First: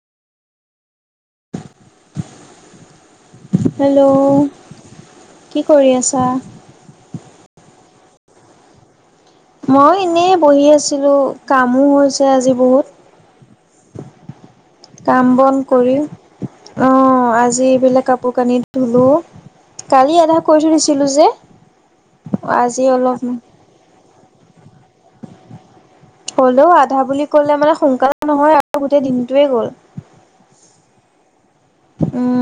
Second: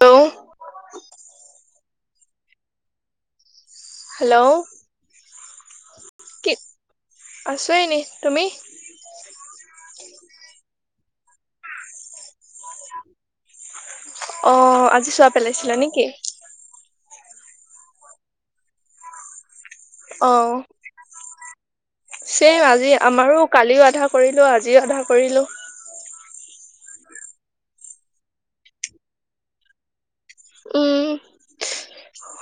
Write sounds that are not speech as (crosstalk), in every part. টো (unintelligible) হেল্ল' কি কৰি আছা? কি আছো এনে তুমি? মই এনেই বহি আছিলো কামো হৈছে আজি বহুত। অ আজি চোৱা কাম বন পেলাইছিলা কৰি নেকি অ', আজি বোলে কাপোৰ কানি ধুলো। কালি অ এধা কৈ থৈ দিছিলো যে ছেম আজি অলপ আমাৰো কালিও আধা কৰিলো আজি আধা কৰিলো। হ'লেও আধা বুলি কলে মানে সোনকালে নহয় আৰু গোটেই দিনটোৱে গ'ল। উম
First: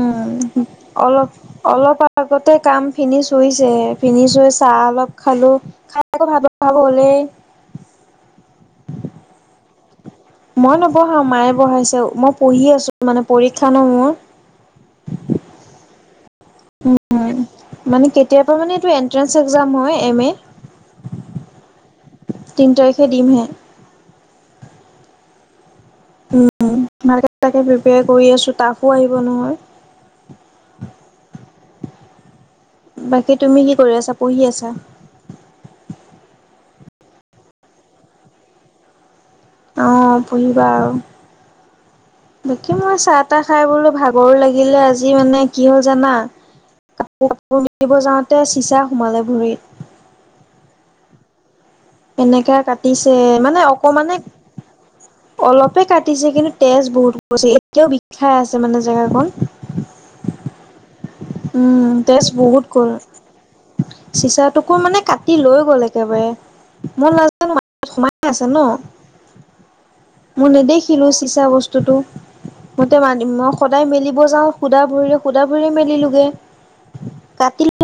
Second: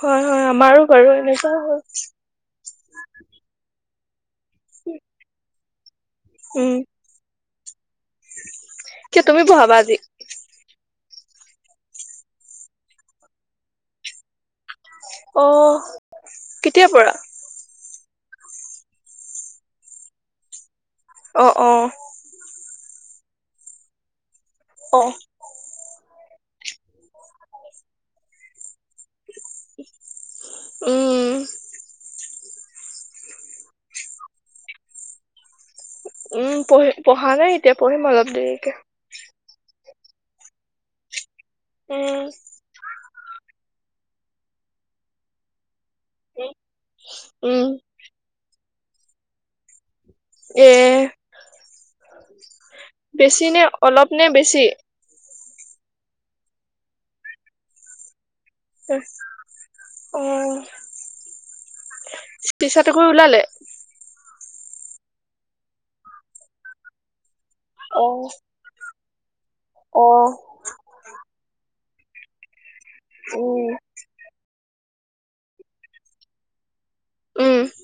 হয় হয় আমাৰো বাৰু অলপ এনেকুৱা হ'ল অলপ আগতে কাম ফিনিচ হৈছে। পিন্ধিছুই চাহ অলপ খালো খাই আকৌ ভাত বভাব হ'লেই কি তুমি বভাবাবা আজি। মই নবঢ়াও মায়ে বঢ়াইছে মই পঢ়ি আছো মানে পৰীক্ষা ন মোৰ। অ', কেতিয়াৰ পৰা মানে কেতিয়াবা মানে এইটো এনট্ৰেন্ঞ্চ এক্সাম হয় এম এ অ', অ'। খেদিমহে। অ', উম, (inaudible) প্ৰিপেৰ কৰি আছো ত' পঢ়িব উম নহয়। বাকী তুমি কি কৰি আছা পঢ়ি আছা? উম, পঢ়ি পঢ়া নাই এতিয়া পঢ়িম অলপ দেৰিকে। অ', পঢ়িবা আৰু উম বিকি মই চাহ তাহ খাই বলৈ ভাগৰো লাগিলে আজি মানে কি হ'ল জানা কাপোৰ কাপোৰ উম মিলিব যাওঁতে চিচা সোমালে ভৰিত। এ এনেকাে কাটিছে বেছি মানে নে অলপ অকমানে নে বেছি অলপে কাটিছে কিন্তু তেজ বহুতছে এতিয়াও খাই আছে মানে জেগাকণ অ উম, তেজ বহুত গ'ল। চিচাটোকো ওলালে চুচৰাটোকো মানে কাটি লৈ গ'ল একেবাৰে, মোৰ লাজ অ সোমাই আছে ন' অ মই নেদেখিলো চিচা বস্তু সেইটো (unintelligible) মই উম সদায় মেলিব যাওঁ, সুধা ভৰিৰে সুধা ভৰিৰে মেলিলো হে, উম (unintelligible)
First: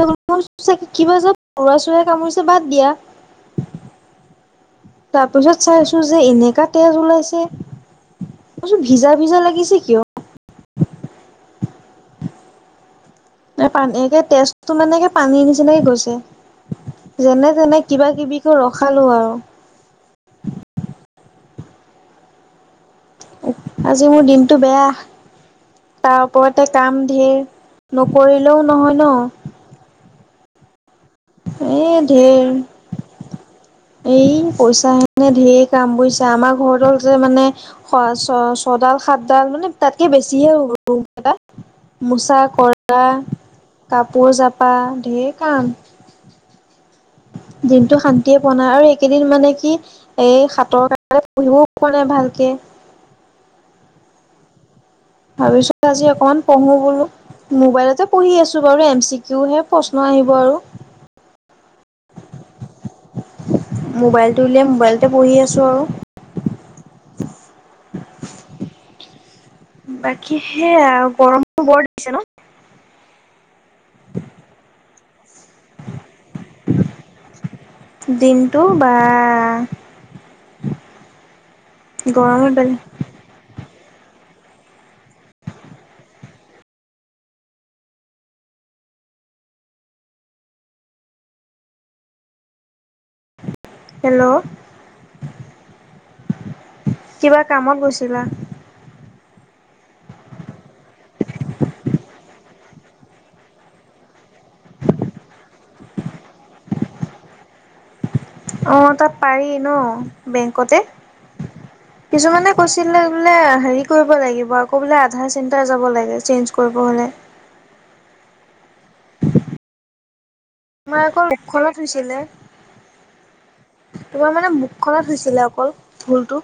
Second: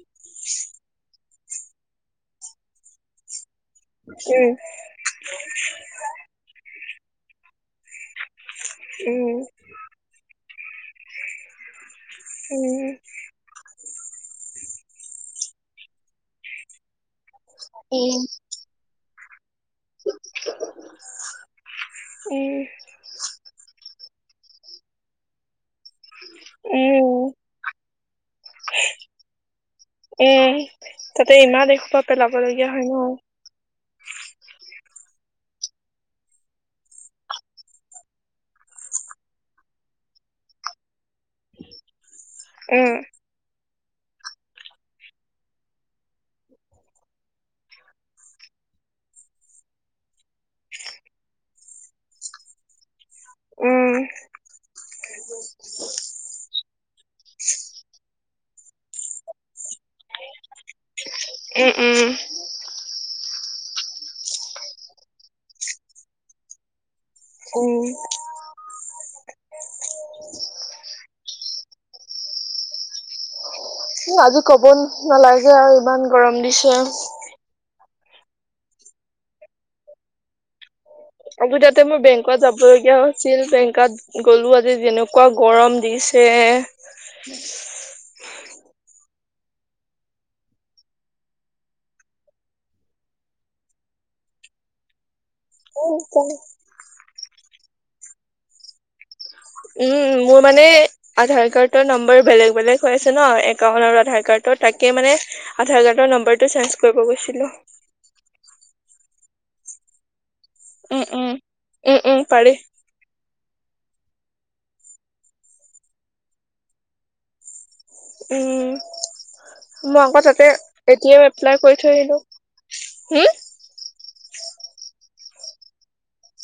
লৰা চোৱায় কামুৰিছে বাদ দিয়া। উম, তাৰ পিছত চাইছো যে এনেকা তেজ ওলাইছে। কচোন ভিজা উম, ভিজা লাগিছে কিয়? উম, পানীে তেজটো মানে পানীৰ নিচিনাকে গৈছে। যেনে তেনে উম, কিবা কিবি কৰি ৰখালো আৰু। উম, আজি মোৰ দিনটো বেয়া। তাৰ ওপৰতে কাম উম। ধেৰ নকৰিলেও নহয় ন। উম, তাতে ইমান এ এসোপা পেলাব ধেৰ লগীয়া হয় ন। এই পইচাে (unintelligible) ধেৰ কাম বুজিছা আমাৰ ঘৰ তল যে মানে খৰচ চৰচ সদায় সাতডাল মানে তাতকে বেছি হে হ'ব ৰূম কেইটা, মোচা উম, কৰা কাপোৰ জাপা ঢেৰ কাম। দিনটো শান্তিয়ে পোৱা নাই আৰু এইকেইদিন মানে কি এই হাতৰ কাৰণে পঢ়িবও পোৱা নাই ভালকে। উম, ভাবিছো আজি অকমান পঢ়ো বোলো। মোবাইলতে পঢ়ি আছোঁ বাৰু এম চি কিউহে প্ৰশ্ন আহিব আৰু। উম, উম, মোবাইলটো উলিয়াই মোবাইলতে পঢ়ি আছোঁ আৰু। উম, বাকী সেয়া গৰমটো বৰ দিছে ন? কি আজি কব নালাগে আৰু ইমান গৰম দিছে। দিনটো বাহ। আকৌ তাতে মোৰ বেংকত যাব লগীয়া আছিল বেং গাত গলো আজি যেনেকুৱা গৰম দিছে। (inaudible) হেল্ল' কিবা কামত গৈ ছিলা উম, মোৰ মানে আধাৰ কাৰ্ডৰ নম্বৰ বেলেগ বেলেগ হৈ আছে ন' একাউণ্ট আৰু আধাৰ কাৰ্ডত। তাকে মানে আধাৰ কাৰ্ডৰ নম্বৰটো চেঞ্জ কৰিব গৈছিলোঁ। (inaudible) অ', তাত পাৰি ন? বেংকতে উম, উম, উম, উম, পাৰি। কিছুমানে কৈছিলে বোলে হেৰি কৰিব লাগিব আকৌ বোলে আধাৰ চেণ্টাৰ যাব লাগে চেঞ্জ কৰিব হ'লে। উম মই আকৌ তাতে আোমাৰ এতিয়াই অককল এপ্লাই কৰি উখলত থৈ আহিলো। হৈছিলে হুম, তোমাৰ মানে মুখ খনত হৈছিলে অকল ভুলটো।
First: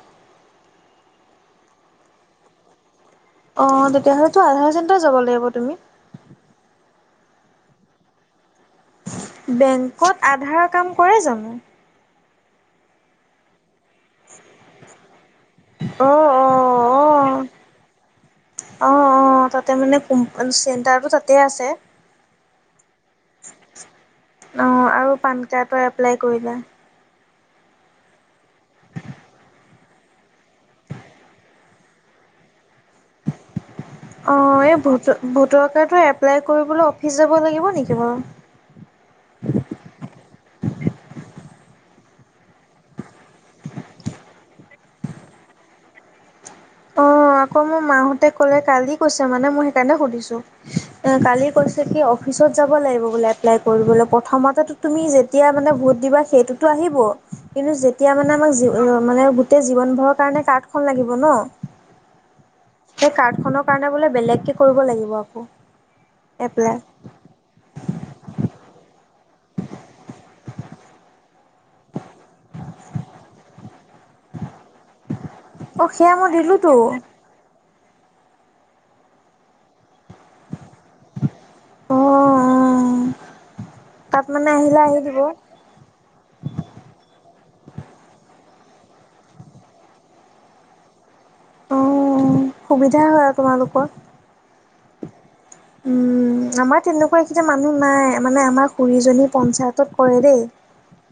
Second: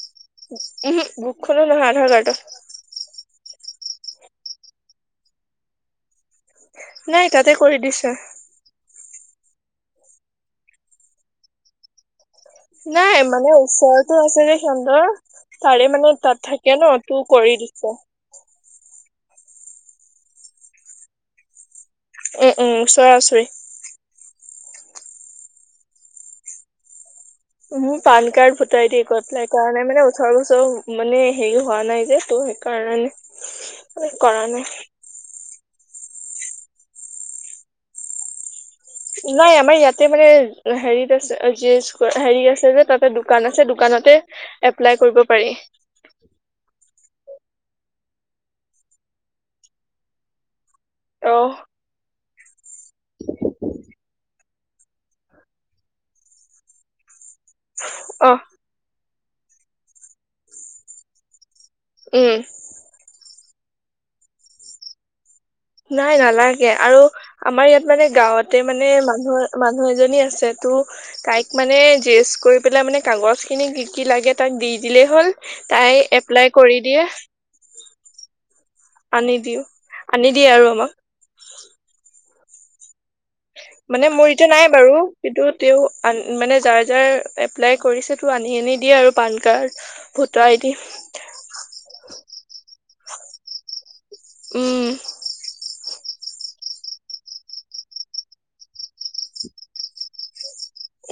উম, বুক খনো নহয় আধাৰ কাৰ্ডৰ। অ', তেতিয়া হ'লেতো আধাৰ চেণ্টাৰ যাব লাগিব তুমি। নাই তাতে কৰি দিছে। বেংকত আধাৰৰ কাম কৰে জানো? নাই মানে ওচৰটো আছে যে সিুন্দৰ তাৰে মানে অঁ তাত অঁ থাকে ন তোৰ কৰি দিছে। অ, অ তাতে মানে কোম চেণ্টাৰটো তাতে আছে। উম, উম, ওচৰা ওচৰি। অঁ আৰু পান কাৰ্ডৰ এপ্লাই কৰিলা? মোৰ পান কাৰ্ড ভুটাই দিিয়ে কতলাই কাৰণে মানে ওচৰ ওছৰ মানে হেৰি হোৱা নাই যে তোৰ। সেই কাৰণে। অঁ এই ভোটাৰ কাৰ্ডটো এপ্লাই কৰিবলৈ অফিচ যাব লাগিব নেকি বাৰু। নাই আমাৰ ইয়াতে মানে হেৰিত আছে হেৰিত আছে যে তাতে দোকান আছে দোকানতে এপ্লাই কৰিব পাৰি। অ আকৌ মোৰ মাহঁতে কলে কালি কৈছে মানে মই সেইকাৰণে সুধিছো এ কালি অ', কৈছে কি অফিচত যাব লাগিব বোলে এপ্লাই কৰিবলৈ প্ৰথমত তুমি যেতিয়া মানে ভোট দিবা সেইটোতো আহিব, কিন্তু যেতিয়া মানে অ', আমাক মানে গোটেই জীৱনভৰৰ কাৰণে কাৰ্ডখন লাগিব ন। উম। সেই কাৰ্ড খনৰ কাৰণে বোলে বেলেগ কেে কৰিব লাগিব আকৌ। নাই নালাগে এপ্লাই আৰু আমাৰ ইয়াত মানে গাঁওঁতে মানে মানু মানুহ এজনী আছে তো তাইক মানে জেচ কৰি পেলাই মানে কাগজ খিনি কি কি লাগে তাক দি দিলেই হ'ল অঁ তাই সেয়া মই এপ্লাই দিলোঁতো কৰি দিয়ে। আনি দিও আনি দিয়ে আৰু আমাক। অঁ অঁ মানে তাত মোৰ এতিয়া নাই আহিলে আহি বাৰু দিব কিন্তু তেওঁ আন মানে যাৰ যাৰ এপ্লাই কৰিছে তো আনি আনি দিয়ে আৰু PAN card voter I D. স হয় তোমালোকৰ। উম। উম, উ, আমাৰ তেনেকুৱাকেইটা মানুহ নাই মানে আমাৰ খুুৰী জনী পঞ্চায়তত কৰে দেই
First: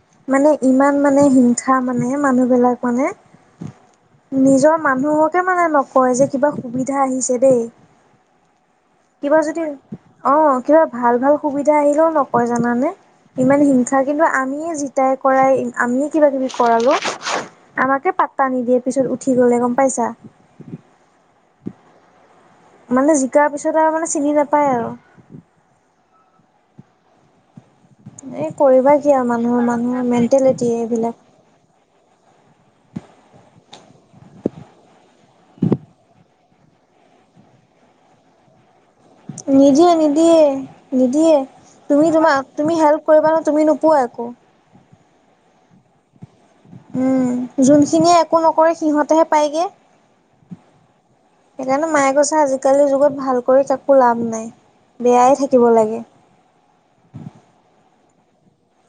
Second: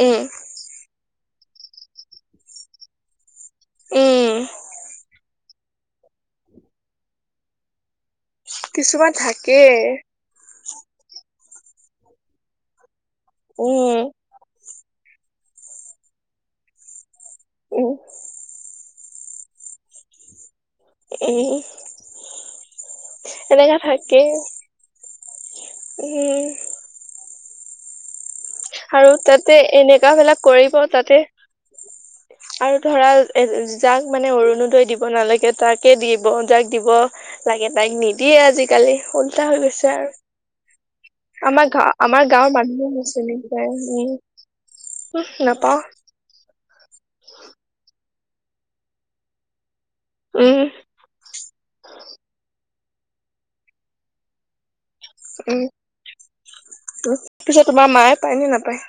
উম মানে ইমান মানে হিংসা মানে মানুহবিলাক মানে উম নিজৰ মানুহকে মানে নকয় যে কিবা সুবিধা আহিছে দেই কিছুমান কিবা থাকে। যদি অ কিবা ভাল ভাল সুবিধা আহিলেও নকয় জানানে ইমান উম হিংসা কিন্তু আমিয়ে াই কৰাই আমিয়ে কিবা কিবি কৰালো উম আমাকে পাত্তা নিদিয়ে পিছত উঠি গলে গম পাইছা। উম মানে জিকাৰ পিছত এনেকা আৰু মানে থাকে চিনি নাপায় আৰু। উম, এই কৰিবা কি আৰু তাতে মানুহৰ মানুহৰ এনেকা বিলাক মেণ্টেলিটি কৰিব এইবিলাক। তাতে আৰু ধৰা যাক মানে অৰুণোদয় দিব নালাগে তাকে দিব যাক দিব লাগে তাক নিদিয়ে আজিকালি। ল্টা হৈ গৈছে নিদিয়ে আৰু নিদিয়ে নিদিয়ে আমাৰ গা তুমি আমাৰ তোমাক গাঁৱৰ তুমি মানুহো হেল্প কৰিবা হৈছে ন নেকি তুমি নোপোৱা উম, একো উম, নাপাও। উম, যোনখিনিয়ে একো নকৰে সিহঁতেহে পায়গে অ, সেইকাৰণে মায়ে কৈছে আজিকালিৰ যুগত ভাল কৰি কাকো লাভ নাই। বেয়াই উম, থাকিব লাগে পিছেত তোমাৰ মায়ে পায় নে নাপায়।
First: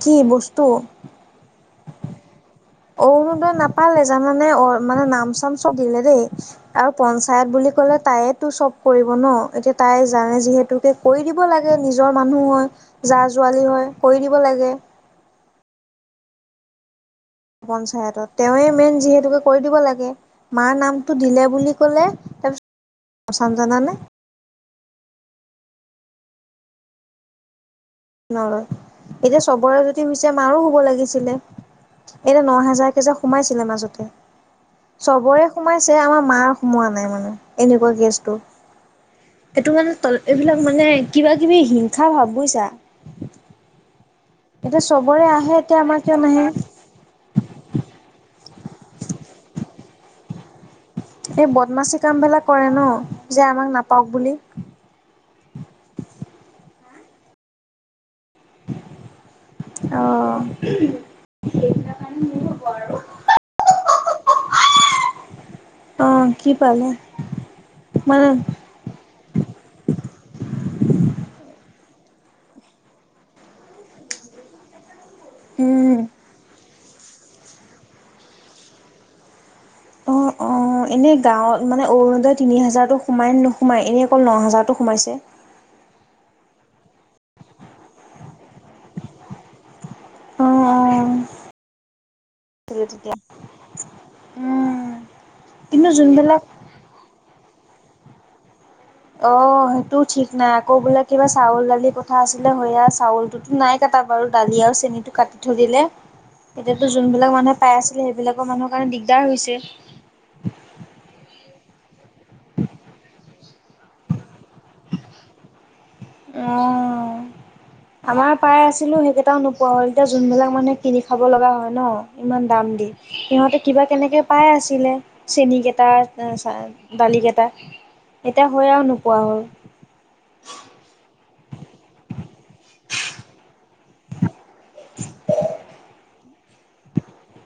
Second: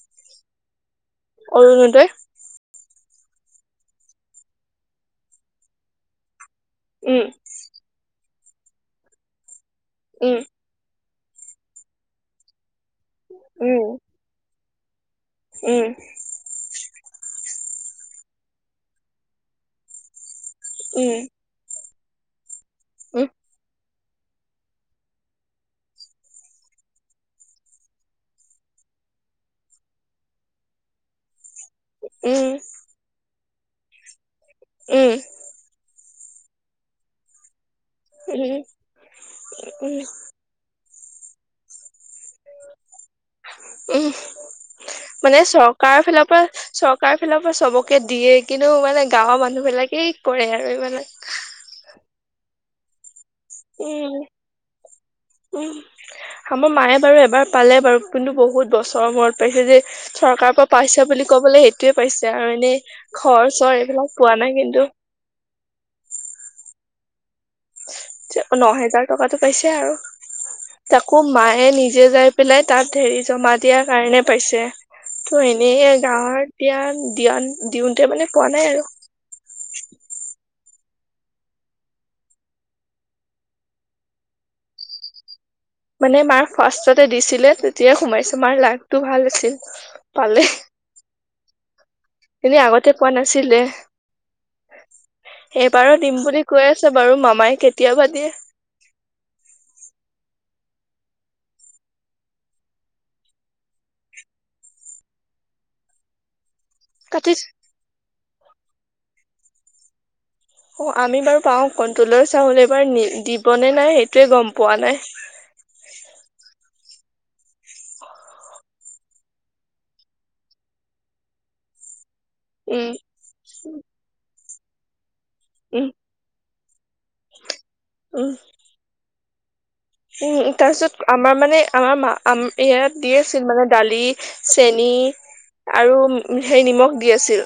কি বস্তু? অৰুণোদয়। অৰুনোদয় নাপালে জানানে অ মানে নাম চাম চব দিলে দেই। আৰু উম পঞ্চায়ত বুলি ক'লে তাইয়েতো চব কৰিব ন এতিয়া তাই উম জানে যিহেতুকে কৰি দিব লাগে নিজৰ মানুহ হয় যা ছোৱালি উম হয় কৰি দিব লাগে। উম, পঞ্চায়তত তেওঁৱে মেইন যিহেতুকে কৰি দিব লাগে মাৰ উম নামতটো দিলে বুলি খলে উম উম তাৰপিছতচান জানে নলয় এতিয়া চবৰে যদি হৈছে মাৰো হব লাগিছিলে। এতিয়া ন হাজাৰ কেইজ সোমাইছিলে মাজতে উম চবৰে সোমাইছি। মানে আমাৰ মাৰ সোমোৱা নাই মানে। এনেকুৱা গেছটো উম এইটো মানে উম তল এইবিলাক মানে। কিবা কিবি হিংসা ভাব বুজিছা। উম। চবৰে মানে আহে এতিয়া আমাৰ চৰকাৰ কিয় ফালৰ পৰা নাহে। চৰকাৰ ফালৰ পৰা চবকে দিয়ে। কিন্তু মানে গাঁৱৰ মানুহ বিলাকেই কৰে আৰু এইবিলাক। এই বদমাচি কাম বিলাক কৰে নহ। উম, উম, আমাৰ মায়ে বাৰু এবাৰ পালে বাৰু। কিন্তু বহুত বছৰৰ মূৰত পাইছে যে অ', চৰকাৰৰ পৰা পাইছে বুলি ক'বলৈ সেইটোয়ে পাইছে আৰু এনেই। ঘৰ চৰ এইবিলাক পোৱা নাই কিন্তু। অ, কিবা। ন হেজাৰ টকাটো পাইছে আৰু তাকো মায়ে নিজ। নিজে যাই পেলাই তাত হেৰি জমা দিয়াৰ কাৰণে পাইছে। ত' উম। এনেই গাঁৱত এতিয়া দিয়া দিওঁতে মানে পোৱা নাই আৰু। অ, অ। অ, এনেই গাঁৱত মানে অৰুণোদয় তিনি হাজাৰতো সোমাই নোসোমাই এনেই অকল ন হাজাৰতো সোমাইছে। মানে মাৰ ফাৰ্ষ্টতে দিছিলে তেতিয়াই সোমাইছো মাৰ লাকটো ভাল আছিল। পালে। এনেই আগতে পোৱা তেতিয়া নাছিলে। কিন্তু এইবাৰো দিম যোনবিলাক বুলি কৈ আছে বাৰু মামাই কেতিয়াবা দিয়ে। অ, সেইটো ঠিক নাই আকৌ বোলে কিবা চাউল দালি কথা আছিলে সয়া চাউলটোতো নাই কাট। কটা বাৰু দালি আৰু চেনিটো কাটি থৈ দিলে। এতিয়াতো যোনবিলাক কাটি মানুহে পাই আছিলে সেইবিলাকৰ মানুহৰ কাৰণে দিগদাৰ হৈছে। অ আমি বাৰু পাওঁ কণ্ট্ৰলৰ চাউল এইবাৰ দিবনে নাই সেইটোৱে গম পোৱা নাই। (unintelligible) অহ। ছিলো সেইকেইটাও নোপোৱা হ'ল, এতিয়া যোনবিলাক মানুহে কিনি খাব লগা হয় নহ। ইমান দাম দি, উম সিহঁতে কিবা কেনেকৈ পাই আছিলে উম চেনীকেইটা। দালিকেইটা উম এতিয়া হৈ আৰু নোপোৱা হ'ল। উম তাৰপিছত আমাৰ মানে আমাৰ মা, আম ইয়াত দি আছিল মানে দালি। চেনী আৰু হেৰি নিমখ দি আছিল।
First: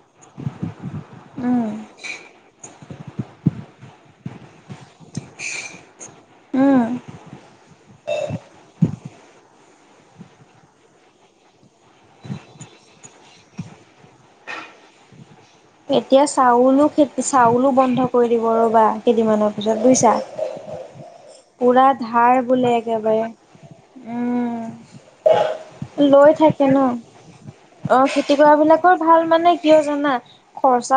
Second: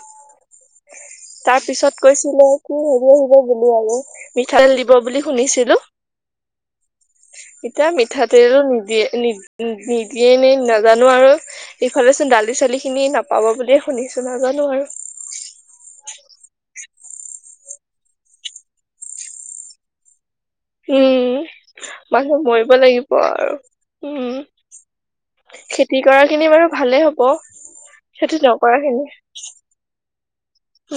তাৰ উম পিছত কৈছিলে, কি। আহিব বুলি আৰু মিঠাইতেল দিব বুলি শুনিছিলো। উম। এতিয়া মিঠাতেলো নিদিয়ে নি নিদিয়ে নে নাজানো আৰু। ইফালে চোন দালি চালি খিনি নাপাব বুলিয়ে শুনিছো নাজানো আৰু। এতিয়া চাউলো খে চাউলো বন্ধ কৰি দিব ৰ'বা কেইদিনমানৰ পিছত বুজিছা। উম পুৰা ধাৰ মানুহ বোলে মৰিব লাগিব একেবাৰে আৰু উম। উম খেতি লৈ কৰাখিনি থাকে বাৰু ন ভালে হ'ব। অ খেতি কৰা নকৰা বিলাকৰ খিনি ভাল মানে কিয় জানা,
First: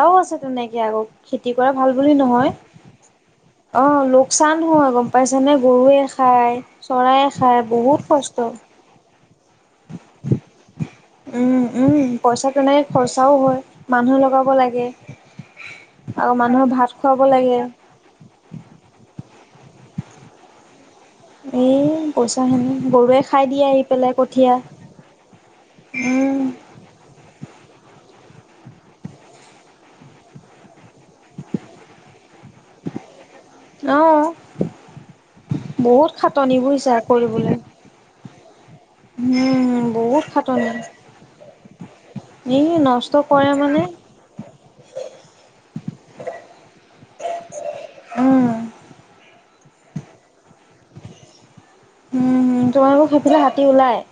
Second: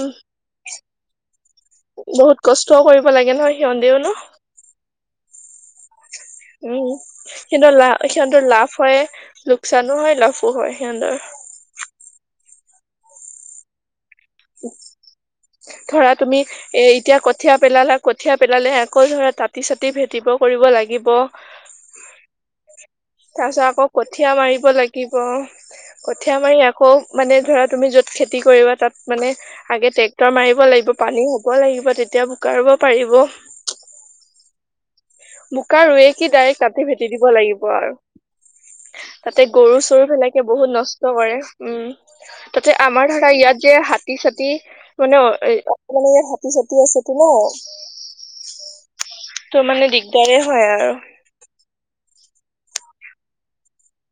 উম আছে তেনেকে আকৌ। খেতি কৰা ভাল বুলি বহুত নহয়, কষ্টও কৰিব লাগে নহয় অ সিহঁতেও ন লোকচান নহয় গম পাইছানে গৰুৱে। খায়, চৰায়ে খায় উম'সিহৰ বহুত লাভ কষ্ট। সিহঁতৰ লাভ হয়, লোকচানো হয় লাভো হয়। সিহঁতৰ উম'উম পইচাটো নাই খৰচাও হয় মানুহে লগাব লাগে, ধৰা আৰু তুমি মানুহৰ এ ভাত এতিয়া খুৱাব কঠিয়া লাগে, পেলালা কঠিয়া পেলালে আকৌ ধৰা তাত। পিছতে ভেটিব কৰিব লাগে। অ পইচা খিনি। তাৰ পিছত আকৌ কঠীয়া মাৰিব লাগিব, কঠিয়া উম, মাৰি আকৌ মানে, ধৰা তুমি য'ত খেতি কৰিবা তাত, মানে আগে ট্ৰেক্টৰ মাৰিব লাগিব, পানী হ'ব লাগিব তেতিয়া। কৰিব পাৰিব। অ', বোকা বহুত ৰুয়ে কি খাটনি ডাইৰেক্ট কাটি বুজিছা ভেটি দিব কৰিবলে। লাগিব আৰু, তাতে গৰু- উম, চৰু ফিলাকে বহুত খাটনি, নষ্ট কৰে উম, এই তাতে আমাৰ নষ্ট ধৰা কৰে ইয়াত যে মানে হাতী চতি মানে অানে ইয়াত হাতী- চতি আছেো ন? অ' উম, তো মানে দিগদাৰে হয় আৰু, তোমাৰ মোক সেইফিলে হাতী ওলাই।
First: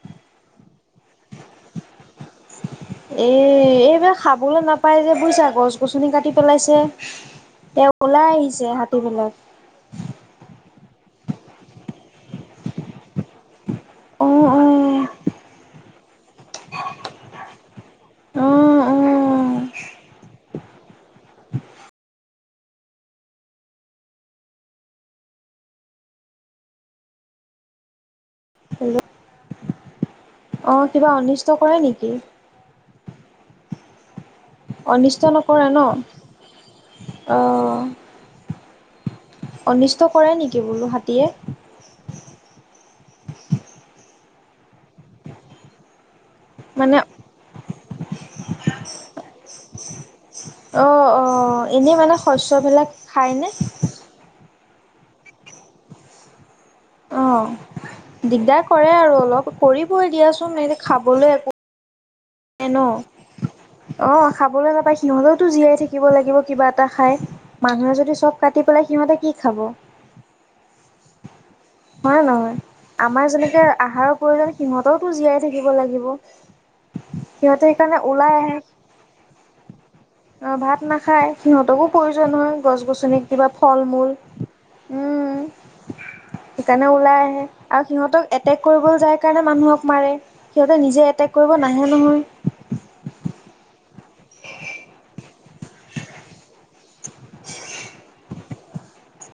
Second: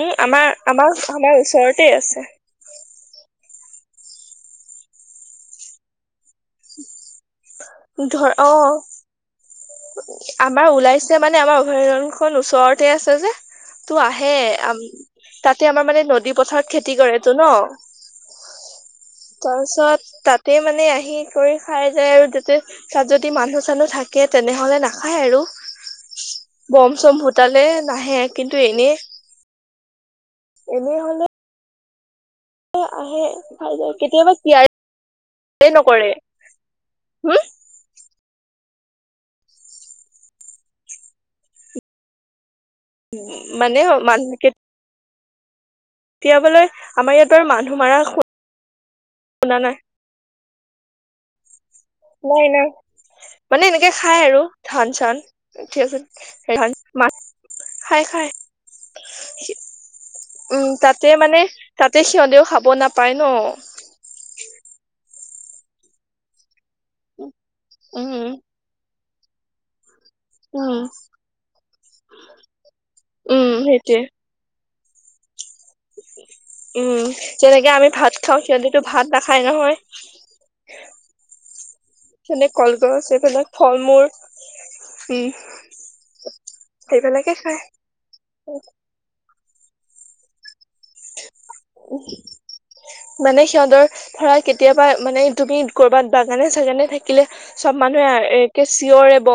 উম আমাৰ আমাৰ আমাৰ, ওচৰতে আছে। এ এইবাৰ খাবলৈ নাপাই, যে বুজিছা গছ গছনি কাটি পেলাইছে। তেওঁ ধৰ ওলাই অ আহিছে হাতী বিলাক, আমাৰ ওলাইছে মানে, আমাৰ অভয়াৰ্যখনন ওচৰতে আছে যে। তটো আহেম, তাতে আমাৰ মানে নদী পথাৰত খেতি কৰেতটো ন। (inaudible) অ' চত ত, তাতে, মানে আহি কৰি খাই যায় আৰু যাতে তাত যদি মানুহ চানুহ থাকে তেনেহলে নাখায় আৰু, বম চম ভুটালে নাহে কিন্তু এনেই। অ এনে কিবা হলে অনিষ্ট কৰে নেকি? কেতিয়াবা। কেয়াৰে অনিষ্ট নকৰে ন? হম অ' অনিষ্ট কৰে নেকি বোলো হাতীয়ে? উ মানে মানুহ দতিয়াবলৈ মানে আমাৰ ইয়তৰ মানুহ মাৰ শুনা, নাই। অ' অ' নাই নাই মানে এনেকে খাই আৰু ধান চান ক্ৰিয়া চথিয়া আছে খ ম অঁ খাই খাই দিগদাৰ কৰে আৰু অলপ কৰিবই দিয়াচোন উম এনে তাতে খাবলৈ মানে একো তাতে সিহঁতেও খাব ন নাপায় ন অ খাবলৈ নাপায় সিহঁতে। জীয়াই থাকিব লাগিব কিবা এটা খাই। মানুহে যদি উম চব কাটি পেলাই সিহঁতে কি খাব। উম হয়ে নহয় আমাৰ উম যেনেকে সেইটোৱে আহাৰৰ প্ৰয়োজন সিহঁতেও তো জীয়াই থাকি। লাগিব উম যেনেকে সিহঁতে আমি সেইকাৰণে ভাত ওলাই খাওঁ আহে সিহঁতেতো ভাত নাখায় নহয় অ ভাত নাখায়। সিহঁতকো প্ৰয়োজন সিহঁতে হয়, গছ কলগছ গছনিত কিবা এইবিলাক ফল মূল। উম, সেইকাৰণে ওলাই সেইবিলাকে আহে খায় আৰু সিহঁতক এটেক কৰিবলৈ যায়। সেকাৰণে মানুহক মাৰে সিহঁতে নিজে এটেক কৰিব নাহে নহয়। মানে সিহঁতৰ ধৰা কেতিয়াবা মানে তুমি ক'বাত বাগানে চাগানে থাকিলে চ'ব মানুহে এ। কে চিঞৰ এব।